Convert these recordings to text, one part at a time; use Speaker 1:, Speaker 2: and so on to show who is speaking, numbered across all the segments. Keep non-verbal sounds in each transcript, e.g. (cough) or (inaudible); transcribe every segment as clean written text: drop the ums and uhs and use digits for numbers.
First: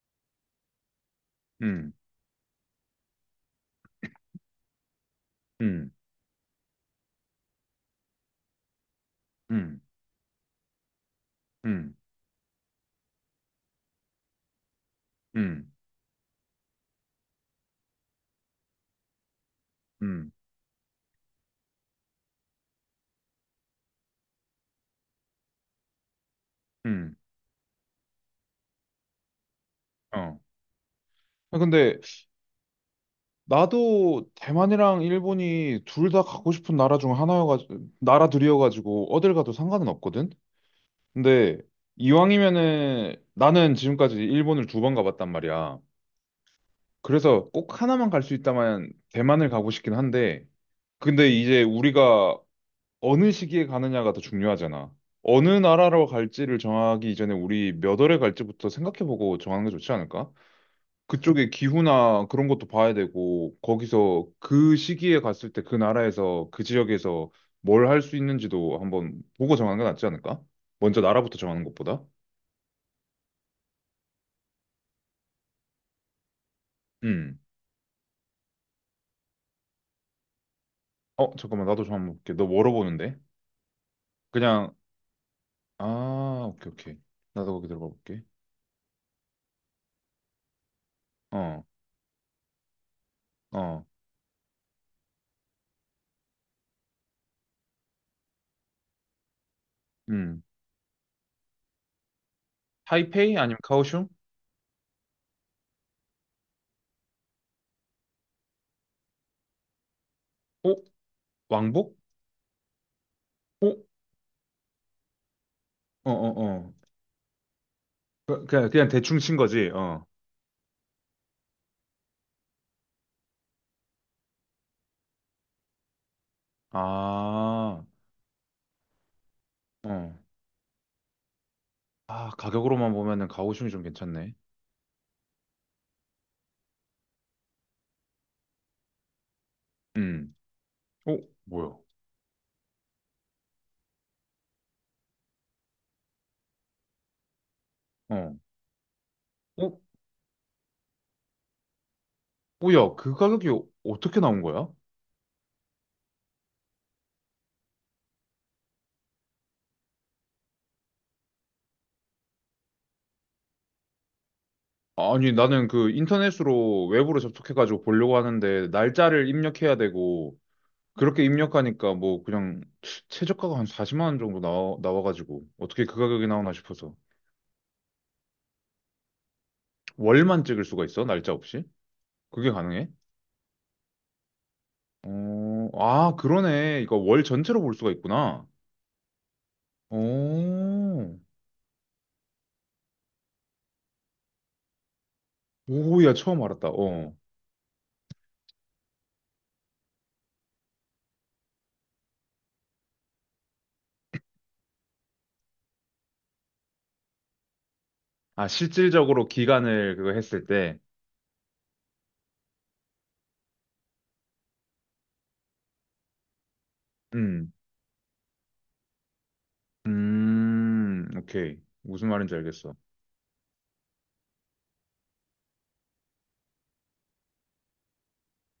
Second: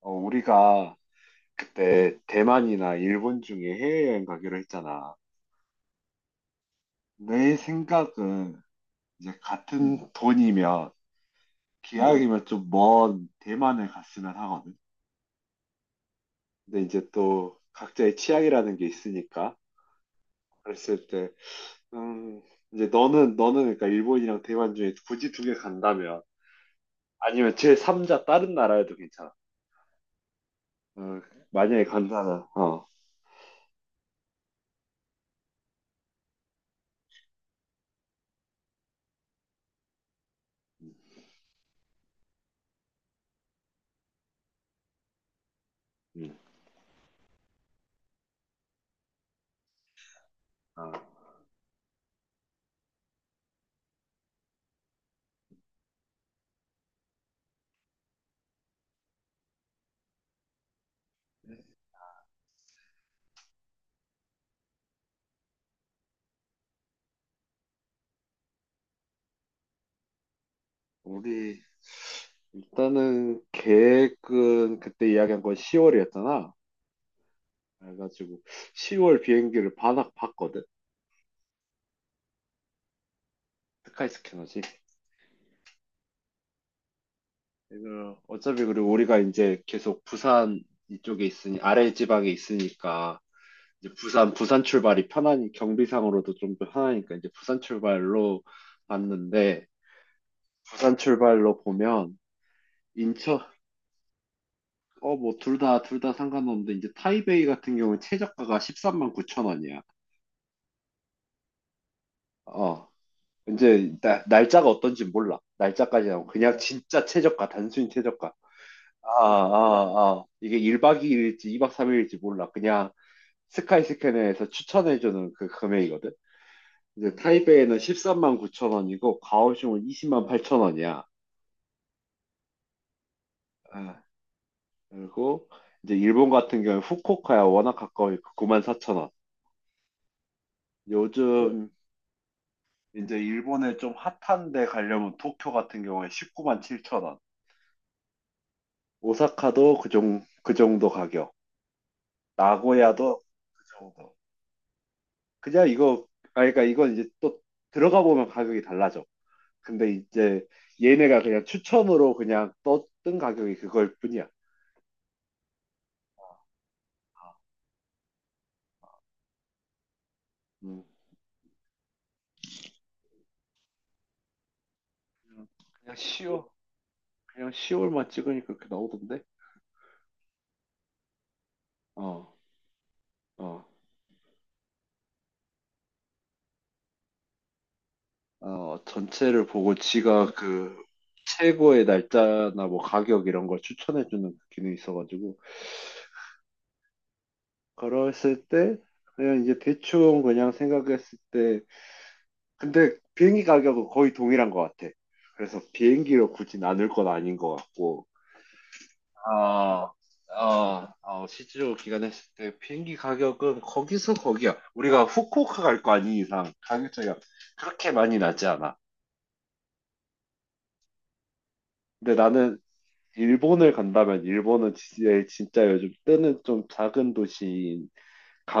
Speaker 1: 우리가
Speaker 2: 음,
Speaker 1: 그때 대만이나 일본 중에 해외여행 가기로 했잖아.
Speaker 2: 음,
Speaker 1: 내 생각은 이제
Speaker 2: 음,
Speaker 1: 같은 돈이면
Speaker 2: 음,
Speaker 1: 기왕이면 좀 먼 대만을 갔으면 하거든.
Speaker 2: 음,
Speaker 1: 근데 이제 또 각자의 취향이라는 게 있으니까
Speaker 2: 음,
Speaker 1: 그랬을 때, 음, 이제 너는 그러니까 일본이랑 대만 중에 굳이 2개 간다면
Speaker 2: 음,
Speaker 1: 아니면 제 3자 다른 나라에도 괜찮아.
Speaker 2: 어.
Speaker 1: 어,
Speaker 2: 아,
Speaker 1: 만약에
Speaker 2: 근데
Speaker 1: 간다면
Speaker 2: 나도 대만이랑 일본이 둘 다 가고 싶은 나라 중 하나여가지고 나라들이어가지고 어딜 가도 상관은 없거든.
Speaker 1: 음,
Speaker 2: 근데 이왕이면은 나는 지금까지 일본을 두 번 가봤단 말이야.
Speaker 1: 음.
Speaker 2: 그래서 꼭 하나만 갈 수 있다면 대만을 가고 싶긴 한데
Speaker 1: 아,
Speaker 2: 근데 이제 우리가 어느 시기에 가느냐가 더 중요하잖아. 어느 나라로 갈지를 정하기 이전에 우리 몇 월에 갈지부터 생각해보고 정하는 게 좋지 않을까? 그쪽의 기후나 그런 것도 봐야 되고, 거기서 그 시기에 갔을 때 그 나라에서, 그 지역에서 뭘 할 수 있는지도 한번 보고 정하는 게 낫지 않을까? 먼저 나라부터
Speaker 1: 우리
Speaker 2: 정하는 것보다.
Speaker 1: 일단은 계획은 그때 이야기한 건 10월이었잖아.
Speaker 2: 음.
Speaker 1: 그래가지고 10월 비행기를 반납 봤거든.
Speaker 2: 어, 잠깐만, 나도 좀 한번 볼게. 너 뭐로 보는데?
Speaker 1: 스카이 스캐너지.
Speaker 2: 그냥, 아, 오케이, 오케이. 나도 거기 들어가
Speaker 1: 이거
Speaker 2: 볼게.
Speaker 1: 어차피 그리고 우리가 이제 계속 부산 이쪽에 있으니
Speaker 2: 어,
Speaker 1: 아래 지방에 있으니까
Speaker 2: 어,
Speaker 1: 이제 부산 출발이 편하니 경비상으로도 좀 편하니까 이제 부산 출발로 봤는데
Speaker 2: 음.
Speaker 1: 부산 출발로 보면
Speaker 2: 타이페이
Speaker 1: 인천
Speaker 2: 아니면 카오슝?
Speaker 1: 뭐 둘 다 상관없는데 이제 타이베이 같은 경우는 최저가가 1 3 9 0 0 0 원이야.
Speaker 2: 어? 왕복?
Speaker 1: 어,
Speaker 2: 어?
Speaker 1: 이제 날짜가 어떤지 몰라. 날짜까지
Speaker 2: 어,
Speaker 1: 하고
Speaker 2: 어,
Speaker 1: 그냥
Speaker 2: 어.
Speaker 1: 진짜 최저가 단순히 최저가.
Speaker 2: 그냥 대충 친 거지, 어.
Speaker 1: 이게 1박 2일일지 2박 3일일지 몰라. 그냥 스카이스캐너에서 추천해주는 그 금액이거든. 이제 타이베이는
Speaker 2: 아,
Speaker 1: 13만 9천 원이고 가오슝은
Speaker 2: 어.
Speaker 1: 20만 8천 원이야.
Speaker 2: 아, 가격으로만 보면은 가오슝이 좀
Speaker 1: 아,
Speaker 2: 괜찮네.
Speaker 1: 그리고 이제 일본 같은 경우에 후쿠오카야 워낙 가까우니까 9만 4천 원.
Speaker 2: 음. 어,
Speaker 1: 요즘
Speaker 2: 뭐야?
Speaker 1: 이제 일본에 좀 핫한데 가려면 도쿄 같은 경우에 19만 7천 원.
Speaker 2: 어.
Speaker 1: 오사카도
Speaker 2: 어,
Speaker 1: 그 정도 가격.
Speaker 2: 뭐야? 그
Speaker 1: 나고야도
Speaker 2: 가격이
Speaker 1: 그
Speaker 2: 어-
Speaker 1: 정도.
Speaker 2: 어떻게 나온 거야?
Speaker 1: 그냥 이거, 그러니까 이건 이제 또 들어가 보면 가격이 달라져. 근데 이제 얘네가 그냥 추첨으로 그냥 떴던 가격이 그걸 뿐이야.
Speaker 2: 아니, 나는 그 인터넷으로 웹으로
Speaker 1: 아,
Speaker 2: 접속해가지고 보려고 하는데, 날짜를 입력해야 되고,
Speaker 1: 음.
Speaker 2: 그렇게 입력하니까 뭐 그냥 최저가가 한 40만 원 정도 나와가지고,
Speaker 1: 그냥
Speaker 2: 어떻게 그
Speaker 1: 그냥
Speaker 2: 가격이
Speaker 1: 시월,
Speaker 2: 나오나 싶어서.
Speaker 1: 그냥 시월만 찍으니까 그렇게 나오던데?
Speaker 2: 월만 찍을 수가 있어? 날짜 없이?
Speaker 1: 어,
Speaker 2: 그게 가능해?
Speaker 1: 어,
Speaker 2: 어, 아, 그러네. 이거 월 전체로 볼 수가 있구나.
Speaker 1: 전체를 보고 지가 그
Speaker 2: 오,
Speaker 1: 최고의 날짜나 뭐 가격 이런 걸 추천해주는 기능이 있어가지고,
Speaker 2: 오야, 처음 알았다. 어.
Speaker 1: 그랬을 때, 그냥 이제 대충 그냥 생각했을 때, 근데 비행기 가격은 거의 동일한 것 같아. 그래서 비행기로 굳이 나눌 건 아닌 것 같고.
Speaker 2: 아, 실질적으로
Speaker 1: 아,
Speaker 2: 기간을 그거 했을 때.
Speaker 1: 실제로 기간했을 때 비행기 가격은 거기서 거기야. 우리가 후쿠오카 갈 거 아닌 이상 가격 차이가
Speaker 2: 음,
Speaker 1: 그렇게 많이 나지 않아.
Speaker 2: 오케이. 무슨
Speaker 1: 근데
Speaker 2: 말인지
Speaker 1: 나는
Speaker 2: 알겠어.
Speaker 1: 일본을 간다면 일본은 진짜, 진짜 요즘 뜨는 좀 작은 도시인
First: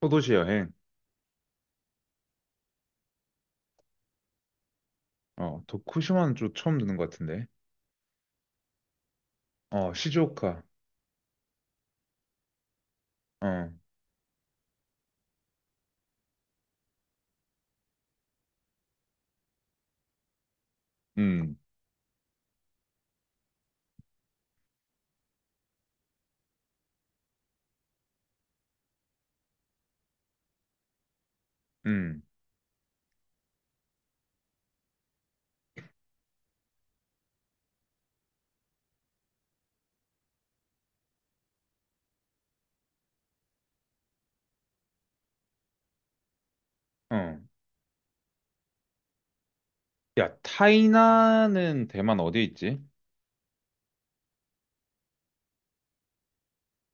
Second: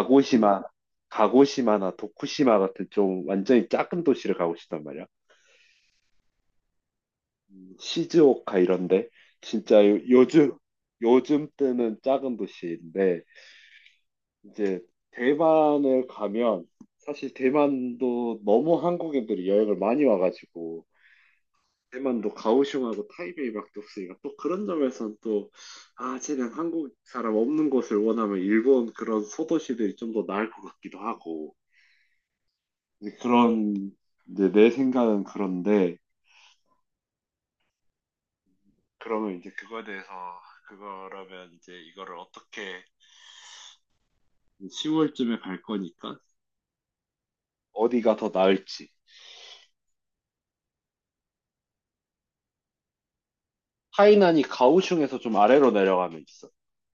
Speaker 2: 소도시 여행.
Speaker 1: 가고시마나 도쿠시마 같은 좀 완전히 작은 도시를 가고 싶단 말이야.
Speaker 2: 어, 도쿠시마는 좀 처음 듣는 것 같은데.
Speaker 1: 시즈오카 이런데 진짜
Speaker 2: 어,
Speaker 1: 요- 요즘
Speaker 2: 시즈오카.
Speaker 1: 요즘 때는 작은 도시인데
Speaker 2: 어,
Speaker 1: 이제 대만을 가면 사실 대만도 너무 한국인들이 여행을 많이 와가지고
Speaker 2: 음,
Speaker 1: 대만도 가오슝하고 타이베이밖에 없으니까 또 그런 점에선 또 쟤는 한국 사람 없는 곳을 원하면 일본 그런 소도시들이 좀 더 나을 것 같기도 하고
Speaker 2: 음,
Speaker 1: 이제 그런 이제 내 생각은 그런데 그러면 이제 그거에 대해서 그거라면 이제 이거를 어떻게 10월쯤에 갈 거니까.
Speaker 2: 어.
Speaker 1: 어디가 더 나을지.
Speaker 2: 야, 타이난은 대만 어디에 있지?
Speaker 1: 하이난이 가오슝에서 좀 아래로 내려가면 있어.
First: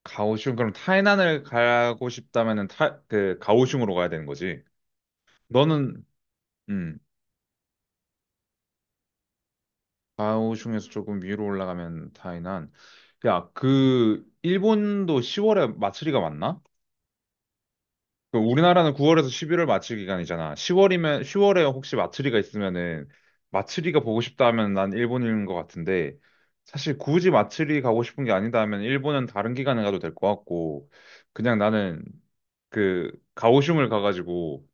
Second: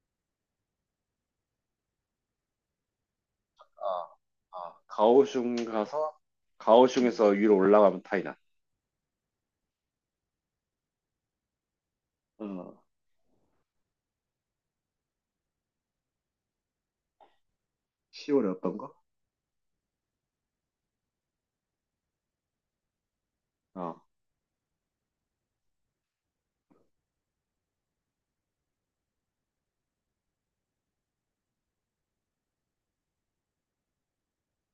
Speaker 2: 가오슝. 그럼 타이난을 가고 싶다면은 타, 그, 가오슝으로
Speaker 1: 아,
Speaker 2: 가야 되는 거지.
Speaker 1: 가오슝
Speaker 2: 너는,
Speaker 1: 가서
Speaker 2: 음.
Speaker 1: 가오슝에서 위로 올라가면 타이난.
Speaker 2: 좌우 중에서 조금 위로 올라가면 다이난.
Speaker 1: 어,
Speaker 2: 야, 그 일본도 10월에 마츠리가 맞나? 그
Speaker 1: 10월에 어떤가?
Speaker 2: 우리나라는 9월에서 11월 마츠리 기간이잖아. 10월이면 10월에 혹시 마츠리가 있으면은 마츠리가
Speaker 1: 어.
Speaker 2: 보고 싶다 하면 난 일본인 것 같은데 사실 굳이 마츠리 가고 싶은 게 아니다 하면 일본은 다른 기간에 가도 될 것 같고 그냥 나는 그 가오슝을 가가지고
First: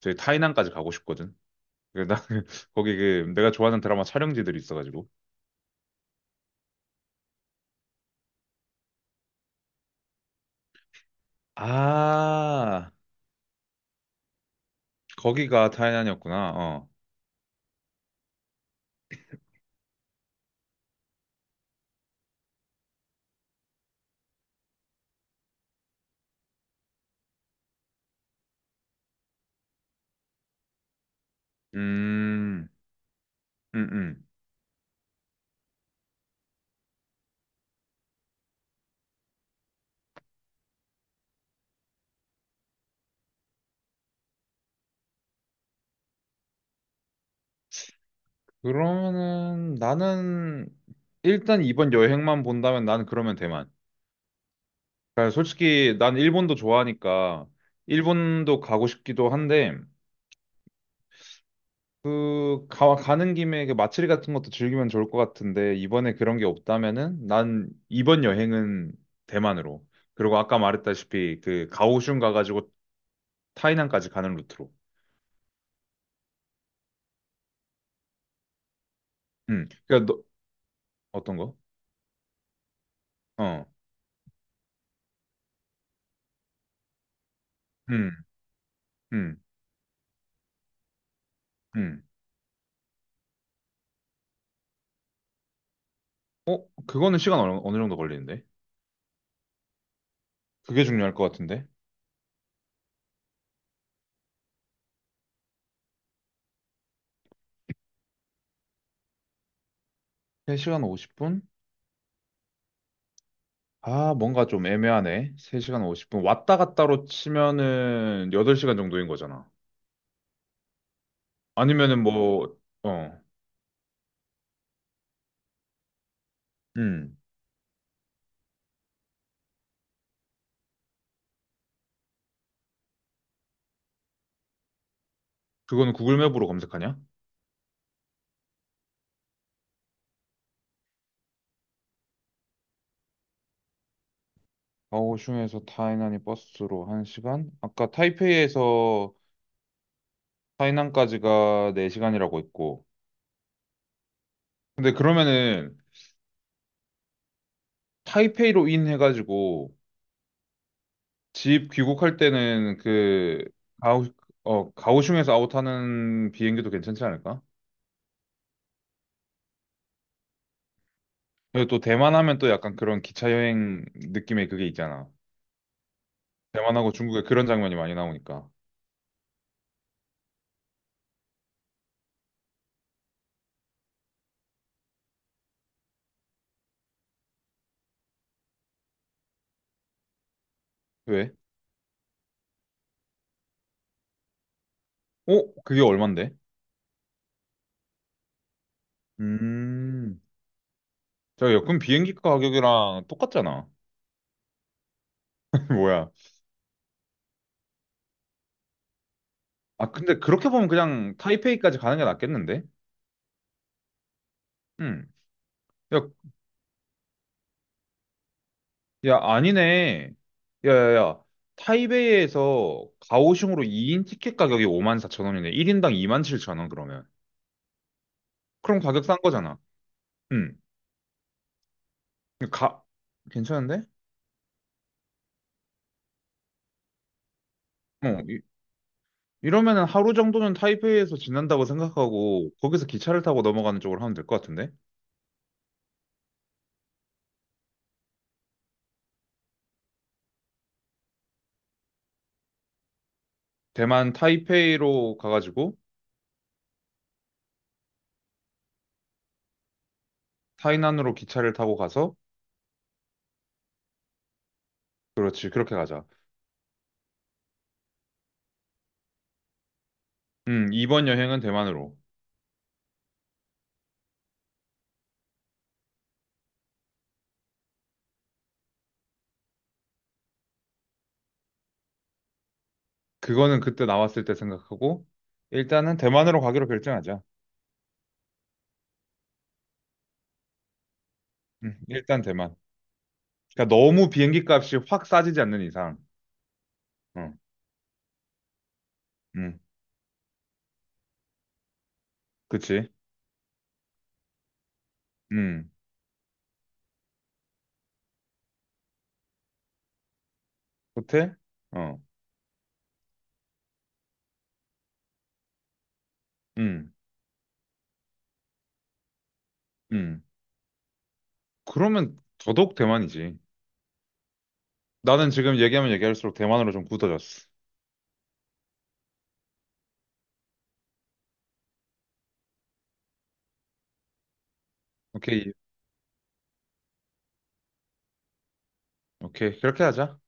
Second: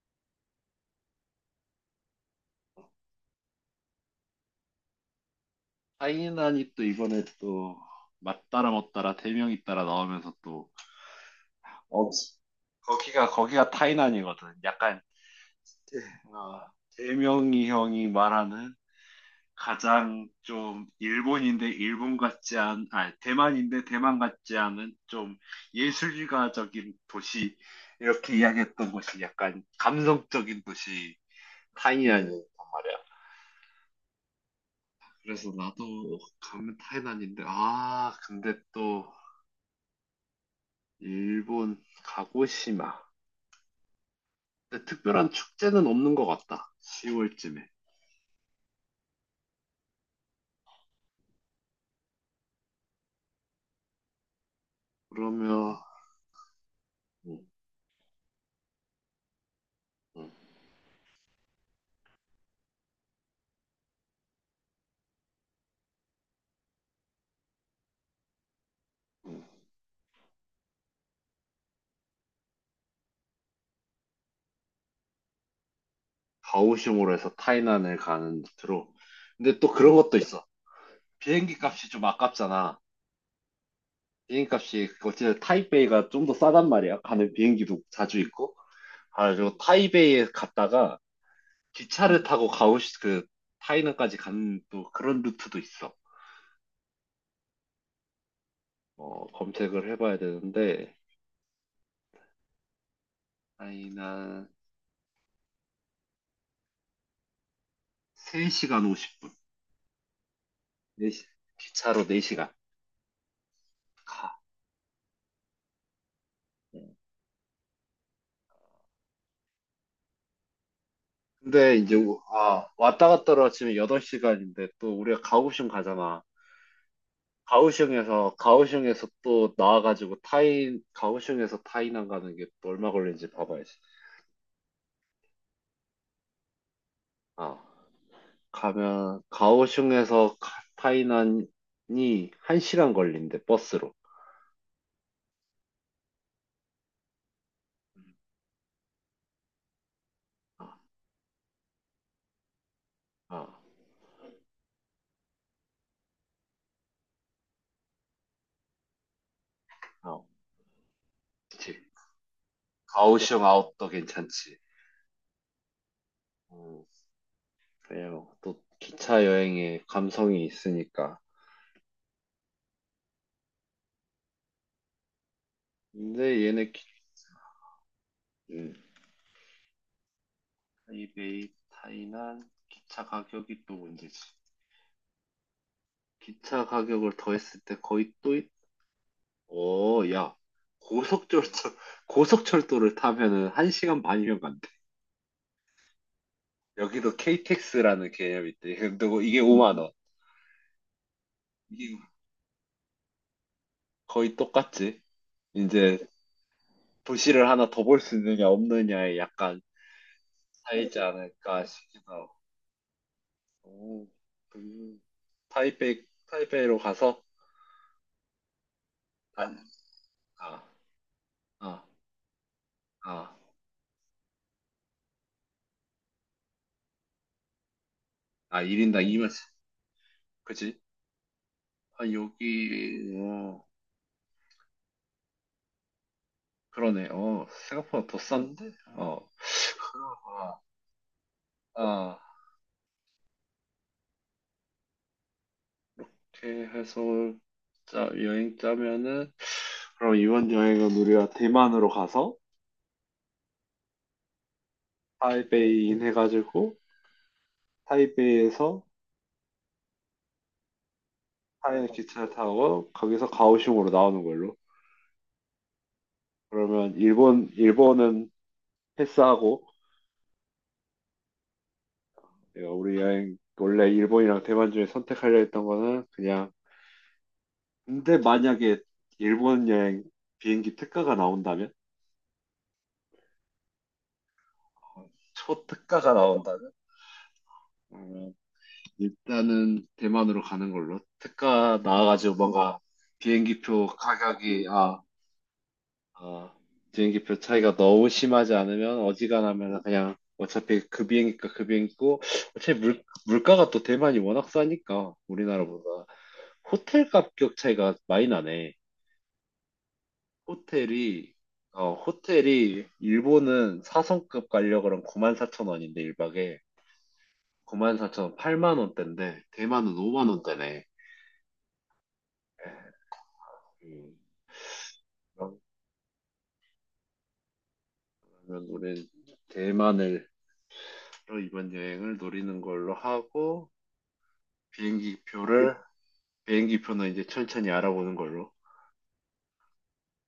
Speaker 2: 저희 타이난까지 가고 싶거든. 그 나 (laughs) 거기 그 내가 좋아하는 드라마 촬영지들이 있어가지고.
Speaker 1: 타이난이 또 이번에 또 맞따라 못따라 대명이 따라 나오면서 또 어,
Speaker 2: 아,
Speaker 1: 거기가 타이난이거든. 약간
Speaker 2: 거기가
Speaker 1: 대-
Speaker 2: 타이난이었구나.
Speaker 1: 어,
Speaker 2: 어.
Speaker 1: 대명이 형이 말하는 가장 좀 일본인데 일본 같지 않, 아, 대만인데 대만 같지 않은 좀 예술가적인 도시, 이렇게 이야기했던 곳이 약간 감성적인 도시, 타이난이란
Speaker 2: 음,
Speaker 1: 말이야.
Speaker 2: 음, 음.
Speaker 1: 그래서 나도 가면 타이난인데, 근데 또 일본 가고시마. 근데 특별한 축제는 없는 것 같다. 10월쯤에.
Speaker 2: 그러면은 나는 일단 이번 여행만 본다면 나는 그러면 대만. 그러니까
Speaker 1: 그러면,
Speaker 2: 솔직히 난 일본도
Speaker 1: 음,
Speaker 2: 좋아하니까 일본도 가고 싶기도 한데
Speaker 1: 음.
Speaker 2: 그 가는 김에 그 마츠리 같은 것도 즐기면 좋을 것 같은데 이번에 그런 게 없다면은 난 이번 여행은 대만으로. 그리고 아까 말했다시피 그 가오슝 가가지고 타이난까지 가는 루트로.
Speaker 1: 가오슝으로 해서 타이난을 가는 루트로. 근데
Speaker 2: 음.
Speaker 1: 또 그런
Speaker 2: 그러니까
Speaker 1: 것도
Speaker 2: 너
Speaker 1: 있어.
Speaker 2: 어떤
Speaker 1: 비행기
Speaker 2: 거?
Speaker 1: 값이 좀 아깝잖아.
Speaker 2: 어.
Speaker 1: 비행기 값이 어쨌든 타이베이가 좀 더 싸단 말이야. 가는 비행기도 자주
Speaker 2: 음.
Speaker 1: 있고.
Speaker 2: 음.
Speaker 1: 그리고 타이베이에 갔다가
Speaker 2: 음.
Speaker 1: 기차를 타고 가오 그 타이난까지 가는 또 그런 루트도 있어.
Speaker 2: 어, 그거는 시간 어느 정도 걸리는데?
Speaker 1: 검색을 해봐야
Speaker 2: 그게
Speaker 1: 되는데
Speaker 2: 중요할 것 같은데?
Speaker 1: 타이난 3시간 50분.
Speaker 2: 3시간
Speaker 1: 네 시
Speaker 2: 50분?
Speaker 1: 기차로 4시간
Speaker 2: 아,
Speaker 1: 가.
Speaker 2: 뭔가 좀 애매하네. 3시간 50분. 왔다
Speaker 1: 네.
Speaker 2: 갔다로 치면은 8시간 정도인 거잖아.
Speaker 1: 근데 이제
Speaker 2: 아니면은 뭐,
Speaker 1: 왔다
Speaker 2: 어,
Speaker 1: 갔다 하러 아침에 8시간인데 또 우리가 가오슝 가잖아.
Speaker 2: 음.
Speaker 1: 가오슝에서 또 나와가지고 타이 가오슝에서 타이난 가는 게 또 얼마 걸리는지 봐봐야지.
Speaker 2: 그거는 구글 맵으로 검색하냐?
Speaker 1: 아 가면 가오슝에서 타이난이 1시간 걸린대 버스로.
Speaker 2: 가오슝에서 타이난이 버스로 1시간? 아까 타이페이에서
Speaker 1: 아,
Speaker 2: 타이난까지가 4시간이라고 했고.
Speaker 1: 아,
Speaker 2: 근데 그러면은 타이페이로 인 해가지고
Speaker 1: 아,
Speaker 2: 집
Speaker 1: 그치.
Speaker 2: 귀국할 때는
Speaker 1: 가오슝
Speaker 2: 그
Speaker 1: 아웃도
Speaker 2: 가오
Speaker 1: 괜찮지.
Speaker 2: 가오슝에서 아웃하는 비행기도
Speaker 1: 음,
Speaker 2: 괜찮지 않을까?
Speaker 1: 그래요. 또 기차 여행에 감성이 있으니까.
Speaker 2: 그리고 또 대만 하면 또 약간 그런 기차 여행 느낌의 그게 있잖아.
Speaker 1: 근데 얘네 기,
Speaker 2: 대만하고 중국에 그런 장면이 많이 나오니까.
Speaker 1: 음. 타이베이 타이난 기차 가격이 또 문제지. 기차 가격을 더했을 때 거의 또 야,
Speaker 2: 왜?
Speaker 1: 고속철도, (laughs) 고속철도를 타면은 1시간 반이면 간대.
Speaker 2: 어? 그게 얼만데?
Speaker 1: 여기도 KTX라는 개념이 있대. 근데 뭐 이게 5만 원.
Speaker 2: 음. 자, 여권
Speaker 1: 이게
Speaker 2: 비행기 가격이랑 똑같잖아.
Speaker 1: 거의 똑같지.
Speaker 2: (laughs)
Speaker 1: 이제
Speaker 2: 뭐야?
Speaker 1: 도시를 하나 더 볼 수 있느냐 없느냐에 약간
Speaker 2: 아, 근데 그렇게 보면
Speaker 1: 차이지
Speaker 2: 그냥
Speaker 1: 않을까
Speaker 2: 타이페이까지 가는
Speaker 1: 싶기도
Speaker 2: 게
Speaker 1: 하고.
Speaker 2: 낫겠는데?
Speaker 1: 오, 그,
Speaker 2: 음. 야,
Speaker 1: 타이베이, 타이베이로 가서
Speaker 2: 야,
Speaker 1: 한,
Speaker 2: 아니네.
Speaker 1: 아,
Speaker 2: 야, 야, 야.
Speaker 1: 아,
Speaker 2: 타이베이에서
Speaker 1: 아,
Speaker 2: 가오슝으로 2인 티켓 가격이 5만 사천 원이네. 1인당 2만 칠천 원, 그러면.
Speaker 1: 아,
Speaker 2: 그럼
Speaker 1: 1인당
Speaker 2: 가격 싼
Speaker 1: 2만,
Speaker 2: 거잖아. 응.
Speaker 1: 그지? 아,
Speaker 2: 가,
Speaker 1: 여기, 어,
Speaker 2: 괜찮은데?
Speaker 1: 그러네. 생각보다
Speaker 2: 어,
Speaker 1: 더
Speaker 2: 이,
Speaker 1: 싼데? 어,
Speaker 2: 이러면은 하루 정도는
Speaker 1: 아,
Speaker 2: 타이베이에서 지난다고
Speaker 1: 아.
Speaker 2: 생각하고, 거기서 기차를 타고 넘어가는 쪽으로 하면 될 것 같은데?
Speaker 1: 이렇게 해서 여행 짜면은 그럼 이번 여행은 우리가 대만으로 가서
Speaker 2: 대만 타이페이로 가가지고,
Speaker 1: 타이베이인 해가지고 타이베이에서
Speaker 2: 타이난으로 기차를 타고
Speaker 1: 타이의
Speaker 2: 가서,
Speaker 1: 기차를 타고 거기서 가오슝으로 나오는 걸로.
Speaker 2: 그렇지, 그렇게 가자.
Speaker 1: 그러면 일본은 패스하고
Speaker 2: 이번 여행은 대만으로.
Speaker 1: 내가 우리 여행 원래 일본이랑 대만 중에 선택하려 했던 거는 그냥 근데 만약에 일본 여행 비행기 특가가 나온다면
Speaker 2: 그거는 그때 나왔을 때 생각하고,
Speaker 1: 초
Speaker 2: 일단은
Speaker 1: 특가가
Speaker 2: 대만으로 가기로
Speaker 1: 나온다면
Speaker 2: 결정하자.
Speaker 1: 일단은 대만으로 가는 걸로. 특가
Speaker 2: 일단
Speaker 1: 나와가지고
Speaker 2: 대만.
Speaker 1: 뭔가
Speaker 2: 그러니까
Speaker 1: 비행기표
Speaker 2: 너무 비행기
Speaker 1: 가격이,
Speaker 2: 값이
Speaker 1: 아,
Speaker 2: 확 싸지지 않는 이상.
Speaker 1: 아,
Speaker 2: 어,
Speaker 1: 비행기표 차이가 너무 심하지 않으면
Speaker 2: 음,
Speaker 1: 어지간하면 그냥 어차피 그 비행기가 그 비행기고, 어차피
Speaker 2: 그치?
Speaker 1: 물가가 또 대만이 워낙 싸니까,
Speaker 2: 음,
Speaker 1: 우리나라보다. 호텔 가격 차이가 많이 나네. 호텔이,
Speaker 2: 호텔? 어,
Speaker 1: 호텔이, 일본은 사성급 가려 그러면 94,000원인데, 1박에.
Speaker 2: 음,
Speaker 1: 94,000원, 8만원대인데, 대만은
Speaker 2: 음.
Speaker 1: 5만원대네.
Speaker 2: 그러면 더더욱 대만이지. 나는 지금 얘기하면 얘기할수록 대만으로 좀 굳어졌어.
Speaker 1: 그러면 우리 대만을 이번 여행을 노리는 걸로 하고 비행기
Speaker 2: 오케이,
Speaker 1: 표를 비행기 표는 이제 천천히 알아보는 걸로.
Speaker 2: 오케이. 그렇게 하자.